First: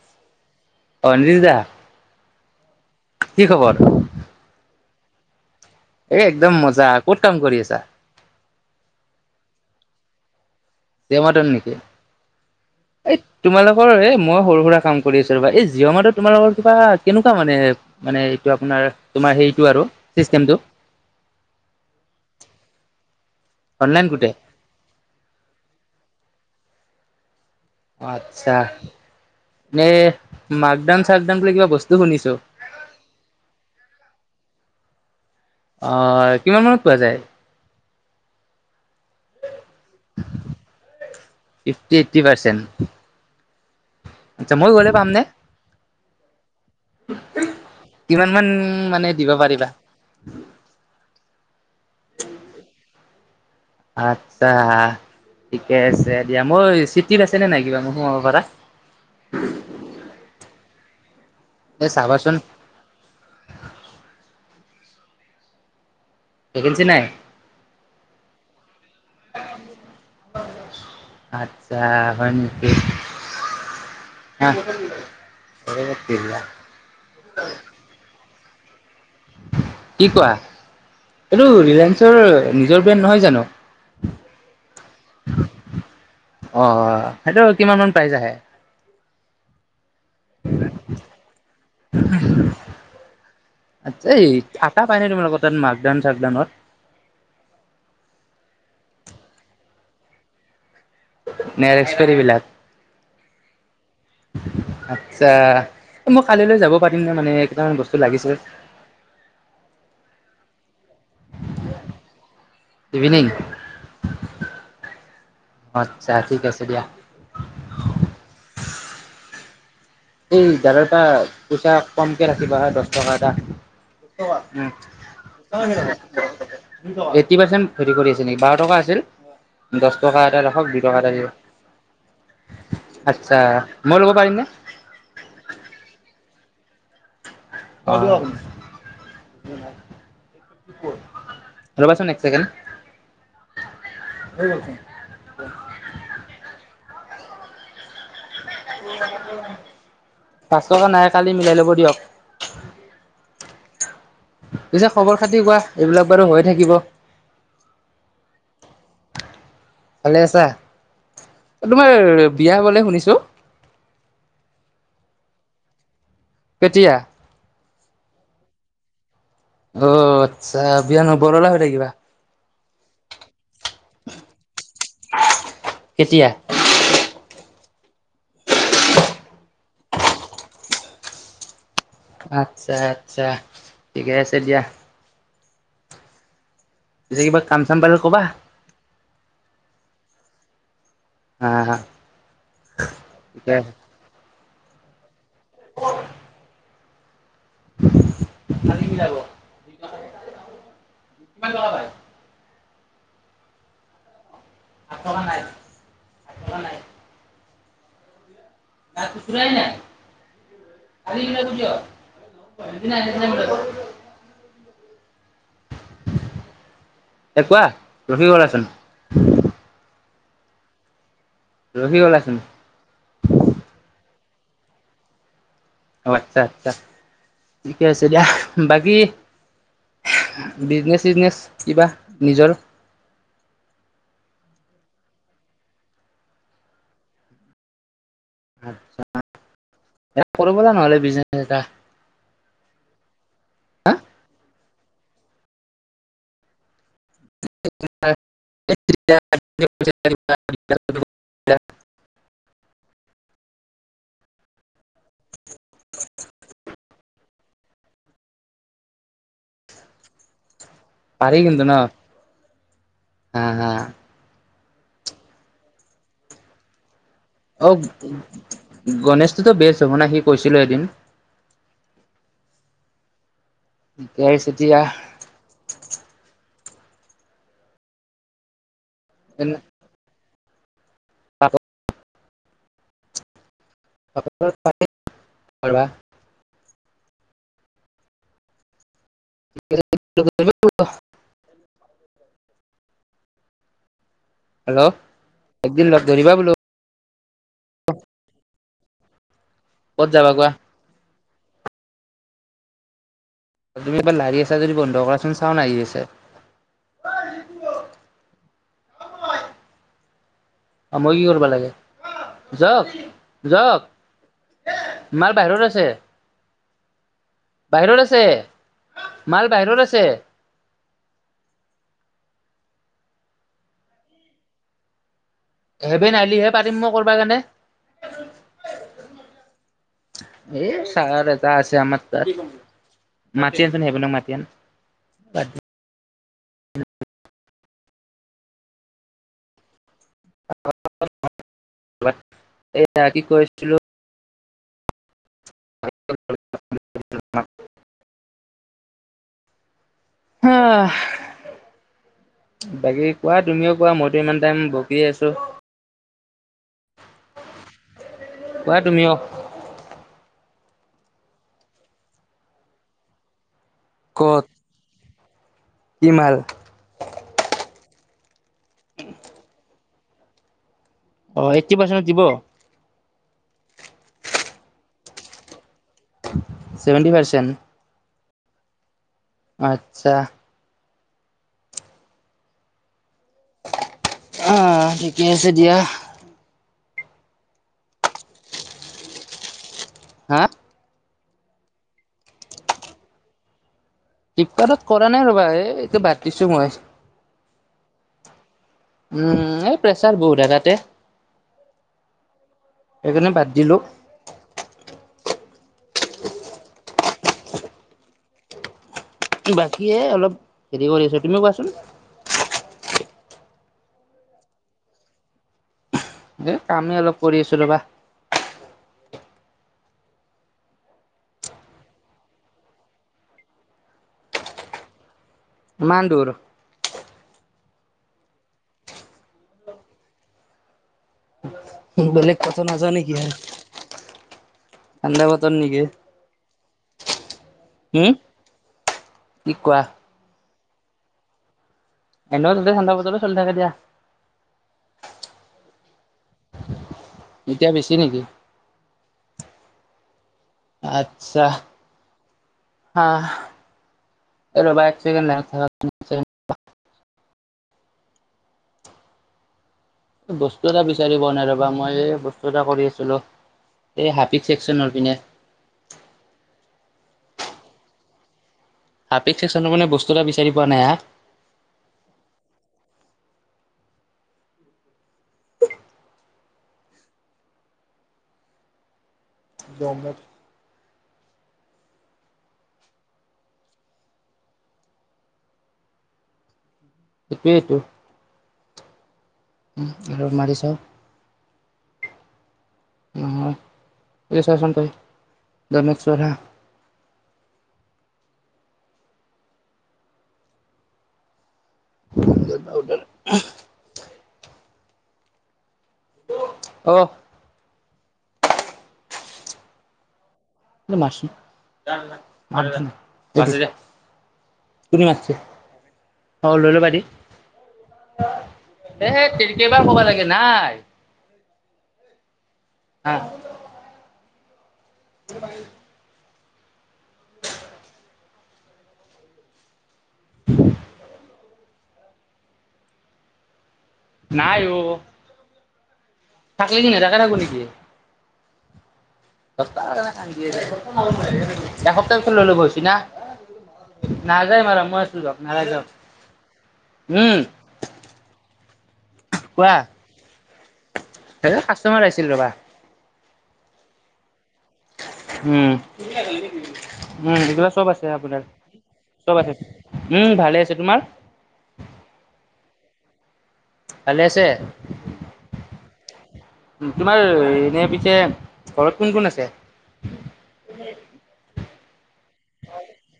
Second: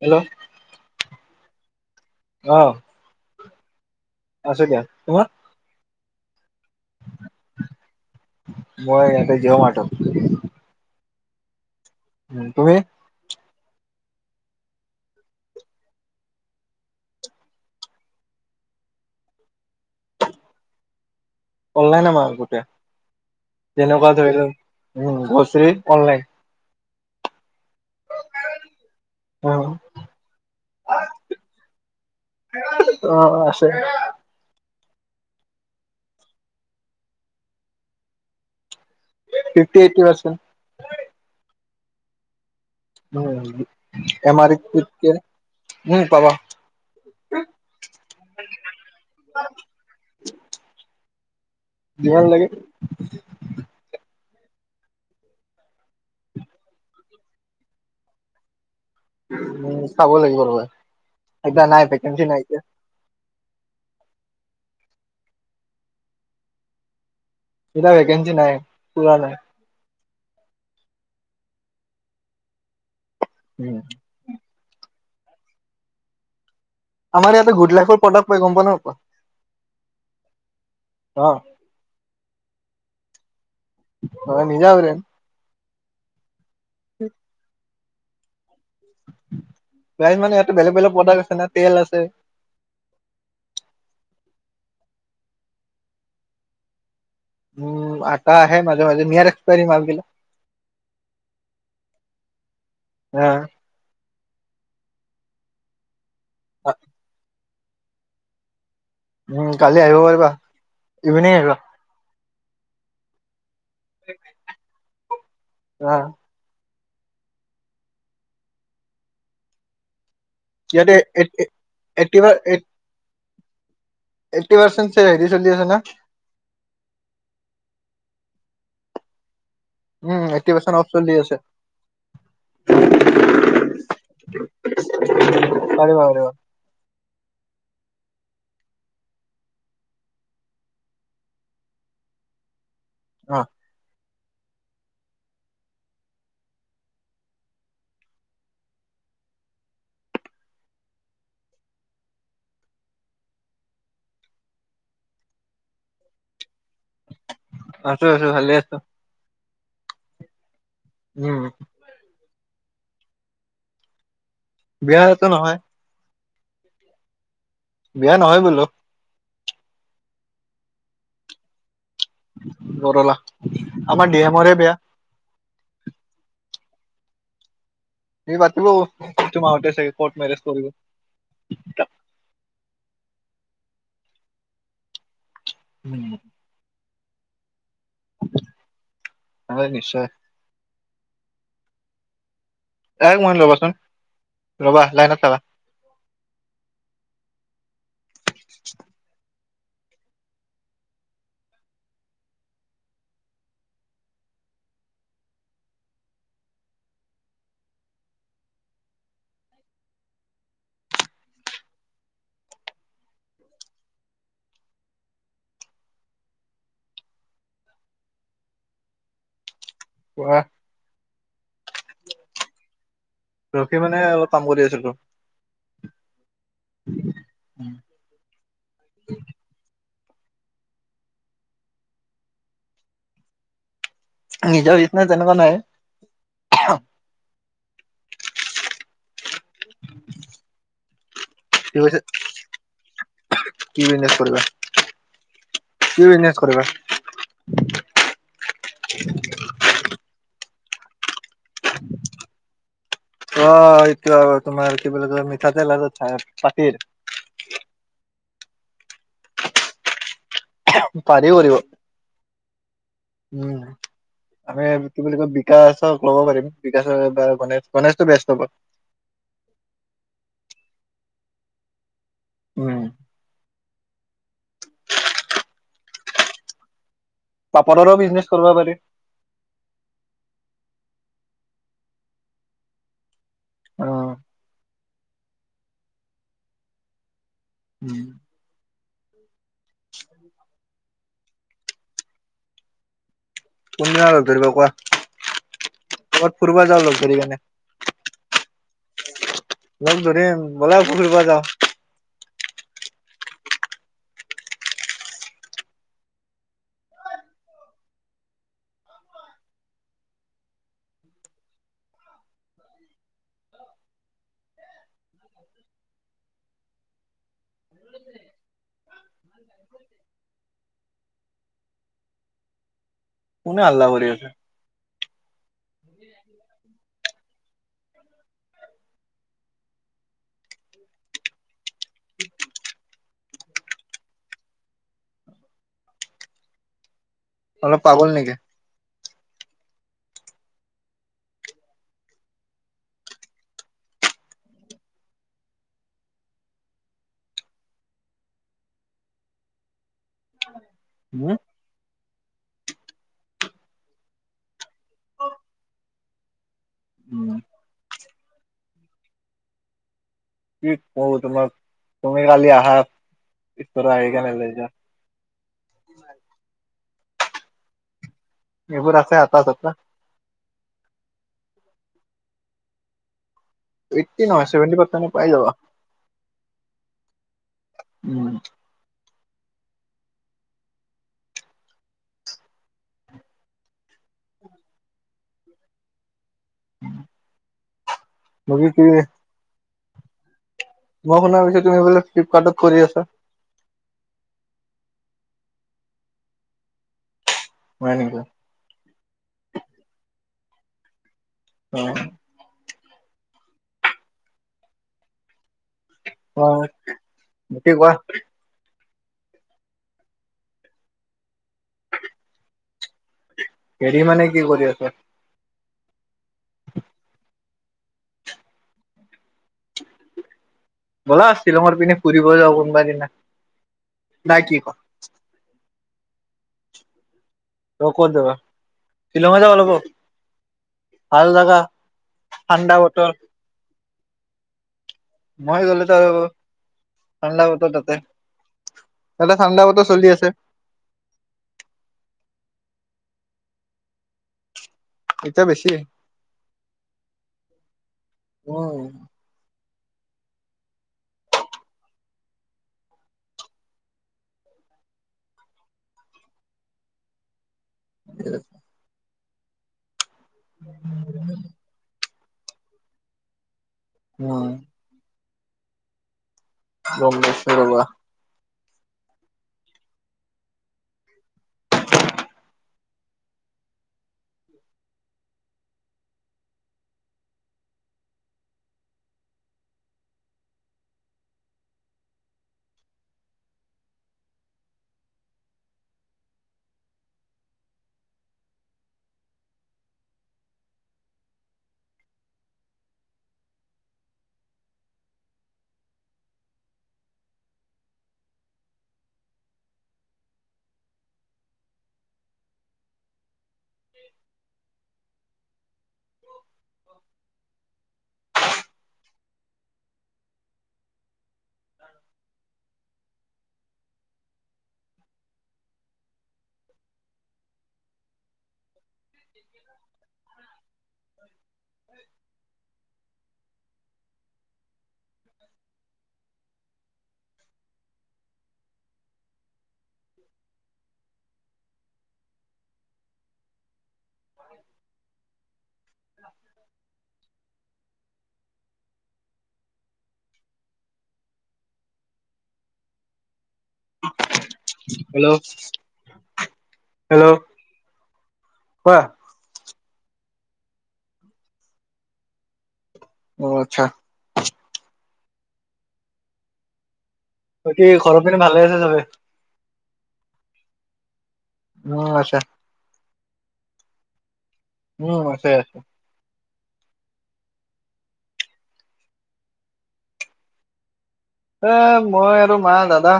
Hello Anil দা আহ কি খবৰ? আছো দিয়া তোমাৰ? এই একদম মজা ক'ত কাম কৰি আছা। উ [unintelligible] চমটান নেকি [unintelligible] উম তুমি এই তোমালোকৰ এই মই সৰু সুৰা কাম কৰি আছো ৰবা এই জিঅ' মাৰ্ট ট তোমালোকৰ কিবা কেনেকুৱা মানে মানে এইটো আপোনাৰ তোমাৰ সেইটো আৰু, চিষ্টেম তো অনলাইন আমাৰ গোটেই অনলাইন যেনেকুৱা গোটেই ধৰি লওক ঘোচৰি অনলাইন আচ্ছা নে মাকডাম চাকডাম বুলি কিবা বস্তু শুনিছো। অ আছে আহ কিমান মানত পোৱা যায় fifty eighty percent fifty eight percent হয় আচ্ছা মই গলে পাম নে? উম পাবা কিমান মান মানে দিব পাৰিবা, যিমান লাগে আচ্ছা ঠিকে আছে, দিয়া, মোৰ চিটিত আছেনে নাই কিবা মই সোমাব পৰা উ চাব লাগিব ৰবা, এতিয়া এই নাই ভেকেঞ্চি চাবাচোন নাই যে ভেকেন্সি নাই? ইতিয়া ভেকেন্সি নাই পোৱা নাই আচ্ছা হয় নেকি। উম হ চতিয়া [unintelligible] আমাৰ ইয়াতে গুট লাখৰ প্ৰডাক্ট গম পোৱা নোপোৱা? কি কোৱা অ এইটো ৰিলায়েন্সৰ নিজৰ ব্ৰেণ্ড নহয় জানো? অ নিজা ব্ৰেণ্ড অ অ সেইটো কিমান মান প্ৰাইজ আহে। প্ৰাজ মানে ইয়ো বেলেগ বেলেগ প্ৰডাক্ট আছে না তেল আছে। আচ্ছা এই থটা পাই ন তুমিালোকৰ তাত মাকডাউন চাকডাউত। মো আটা আহে মাজে মাজে মি আৰা এক্সপেৰি মালগিলা। নেৰেসপেৰি বিলাক। মালবিলাক আচ্ছা । মই কালিলৈ যাব পাৰিম নে মানে। কেইটামান বস্তু লাগিছে। উম কালি আহিব পাৰিবা ইভিনিং আহিবা। ইভিনিং। [unintelligible] আহ আচ্ছা ঠিক আছে দিয়া। [unintelligible] এই জাৰৰ ইয়াতে এটা পইচা এইট্টি কমকে ৰাখিবা হয় দছ টকা এটা। এইট্টি পাৰ্চেণ্ট হেৰি চলি আছে না এইটি পাৰ্চেন্ট হেৰি কৰি আছে নেকি বাৰ টকা আছিল। দছ টকা উম এটা এইট্টি ৰাখক পাৰ্চেণ্ট দুই অফ টকা এটা চলি আছে দিব আচ্ছা মই ল'ব পাৰিম নে। পাৰিবা পাৰিবা। ৰবাচোন এক কেণ্ড। অ। [unintelligible] পাঁচ টকা নাই কালি মিলাই ল'ব দিয়ক। পিছে খবৰ খাতি কোৱা এইবিলাক বাৰু হৈ থাকিব। আছো আছো ভালে আছো। ভালে আছা। উম তুমাৰ এ। বিয়া বুলি শুনিছোঁ। সেয়াটো নহয়। কেতিয়া। বিয়া নহয় বোলো। অ আচ্ছা বিয়ান বৰলা হৈ থাকিবা। বৰলা আমাৰ ডিয়মৰে বেয়া। কেতিয়া সি পাতিব তোমাহতে চাগে কৰ্ট মেৰেজ কৰিব। আচ্ছা আচ্ছা ঠিকে আছে দিয়া। উম। আজি কিবা। কামচাম পালে কবা। হয় নিশ্চয় হা হা। এক মই ঠিকে ন'বচোও। আছে ৰ'বা লাইন থাকা। [unintelligible] কালি মিলাব। কিমান টকা পাই আকবা নাইট আকবা নাইট খুচুৰাই নাই কালি মিলাব দিয়ক এ কোৱা? ৰখি গ'লা চোন। কোৱা? ৰখি গলা চোন। ৰখি মানে অলপ কাম কৰি আছিলো। অ' আচ্ছা আচ্ছা, ঠিকে আছে দিয়া বাকী বিজনেচ চিজনেচ কিবা নিজৰ। নিজৰ বিজনেচ তেনেকুৱা নাই। কৰিব ব'লা নহ'লে বিজনেছ এটা কি কৈছে? কি হা বিজনেছ কৰিবা? কি বিজনেছ কৰিবা? [unintelligible] অ'। [unintelligible] তোমাৰ কি বুলি কয় মিঠাতেল আৰু ধা - পাটিৰ। পাৰি কৰিব। কিন্তু ন হা উম। হা আমি কি বুলি কয় বিকাছ'ক ল'ব পাৰিম বিকাছৰ অ' গণেছটোতো বেষ্ট হব না সি কৈছিলে এদিন। উম। ঠিকে আছে দিয়া। পাপৰৰো বিজনেছ কৰবা পাৰি। এনে তা ক অ পাপৰৰ পাৰি কৰবা। উম। [unintelligible] [inaudible] কোনদিনা লগ ধৰিবা কোৱা? একদিন লগ ধৰিবা কবাত বোলো ফুৰবা যাওঁ লগ ধৰি কেন। [unintelligible] লগ ক'ত যাবা ধৰিম কোৱা ব'লা ফুৰব যাওঁ। তুমি এবাৰ লাৰি আছা যদি বন্ধ কৰাচোন চাওন আহি আছে। [unintelligible] অ' মই কি কৰবা লাগে? যক যক। মাল বাহিৰত আছে। বাহিৰত আছে। [unintelligible] মাল বাহিৰত আছে। কোনে হাল্লা কৰি আছে? হেবেন আইলিহে পাৰিম মই কৰবা কাৰণে। [unintelligible] এ ছাৰ এটা আইছি আমাৰ তাত। মাতি আনচোন হেবেনক মাতি আনি। বাদ দি, [unintelligible] অলপ পাগল নেকি? [unintelligible] এয়া কি কৈ আছিলো? [unintelligible] হম। বাকী কোৱা তুমিও কোৱা, মইতো ইমান টাইম বকিয়ে আছো, উম কোৱা তুমিও? কি কওঁ তোমাক, তুমি কালি আহা। ইছ ক'ত আহাইগানলজ [unintelligible] কি মাল? [inaudible] এইবোৰ আছে আটা-ছাটা। অ', এইট্টি পাৰ্চেণ্ট দিব? অহ' এইট্টি নহয় চেভেন্টি ফাইপ মানত পাই যাবা। ছেভেণ্টি উম। আত্চ্ছা। আহ', ঠিকে আছে দিয়া। বাকী কি? হা'। মই শুনা পাইছোঁ তুমি বোলে ফ্লিপকাৰ্টত কৰি আছা? ফ্লিপকাৰ্টত কৰা নাই ৰ'বা এই এইটো বাতিছো মই। বুঢ়া কেনেকুৱা উম', এই প্ৰেচাৰ বহুত এ তাতে। অ'। সেইকাৰণে বাদ দিলো। বাকী কোৱা? বাকী এ অলপ হেৰি কৰি আছো। তুমি কোৱাচোন? হেৰি মানে কি কৰি আছা? এ কামেই অলপ কৰি আছো ৰবা। ব'লা শ্বিলঙৰ পিনে ফুৰিব যাওঁ কোনবা দিনা, নাই কি ক? ইমান দূৰ । ত ক'ত যাবা? শ্বিলং যাব লাগিব, ভাল জেগা । বেলেগ পচন নাজাই নেকি? ঠাণ্ডা বতৰ মই নেকি গলে ত ঠাণ্ডা বতৰ তাতে, হম তাতে কি কোৱা ঠাণ্ডা চলি আছে। এনে তাতে ঠাণ্ডা বতৰ চলি থাকে দিয়া। এতিয়া বেছি এতিয়া বেছি নেকি? উম আত্চ্ছা, হা'এই ৰবা এক ছেকেণ্ড লাইনত থাকা। [unintelligible] বস্তু এটা বিচাৰি পোৱা নাই ৰ'বা মই এই বস্তু ততা কৰি আছিলোঁ এই হাফিক উম চেকশচনৰ পিনে। বম্বে চাইদৰ ল'ৰা। হাপেক চেকশচনৰ মানে বস্তু এটা বিচাৰি পোৱা নাই হা। [inaudible] গৰমত সেইটোৱেই তো আৰু মাৰি চাওঁ অঁ, এ চা চোন‌ তই ন [unintelligible] অঁ মাৰছি জ ভ ন [unintelligible] মাতছে যা, কোনে মাতছি, অ লৈ লবা দি হেত তেৰি কেইবাৰ ক'ব লাগে নাই, হাঁ [inaudible] নাই অঁ থাকিলে কি নেদেয়াকে থাকো নেকি এসপ্তাহৰ কাৰণে কান্দি আছি ।এসপ্তাহ পিছত লৈ ল'ব হৈছি না নাযায় মাৰ মই আছো হেল্ল' যক নাযায় যক, হেল্ল' উম কোৱা হে কাষ্টমাৰ আহিছিল ৰবা। অঁ আচ্ছা উম। উম এইগিলা বাকী চব আছে ঘৰৰ পিনে আপোনাৰ ভালে আছে চবে চব আছে উম ভালে আছে তোমাৰ। উম আছা। ভালে আছে উম আছে। তোমাৰ এনে পিছে ঘৰত কোন কোন আছে! এ মই আৰু মা দাদা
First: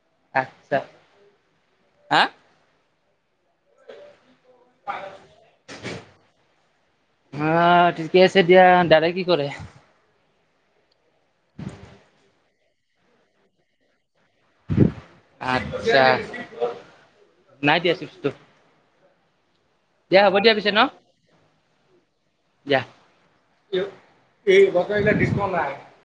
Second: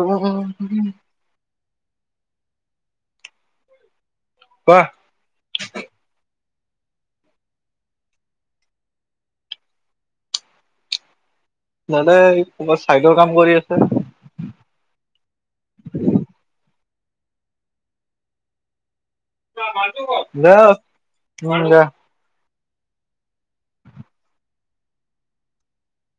উম হোম হাঁ কোৱা [unintelligible] আঁহ ঠিকে আছে দিয়া দাদাই কি কৰে। দাদাই ক'ৰবাত চাইডৰ কাম কৰি আছে। আচ্ছা, নাই দিয়া চুইচ টো উম জা দিয়া। [unintelligible]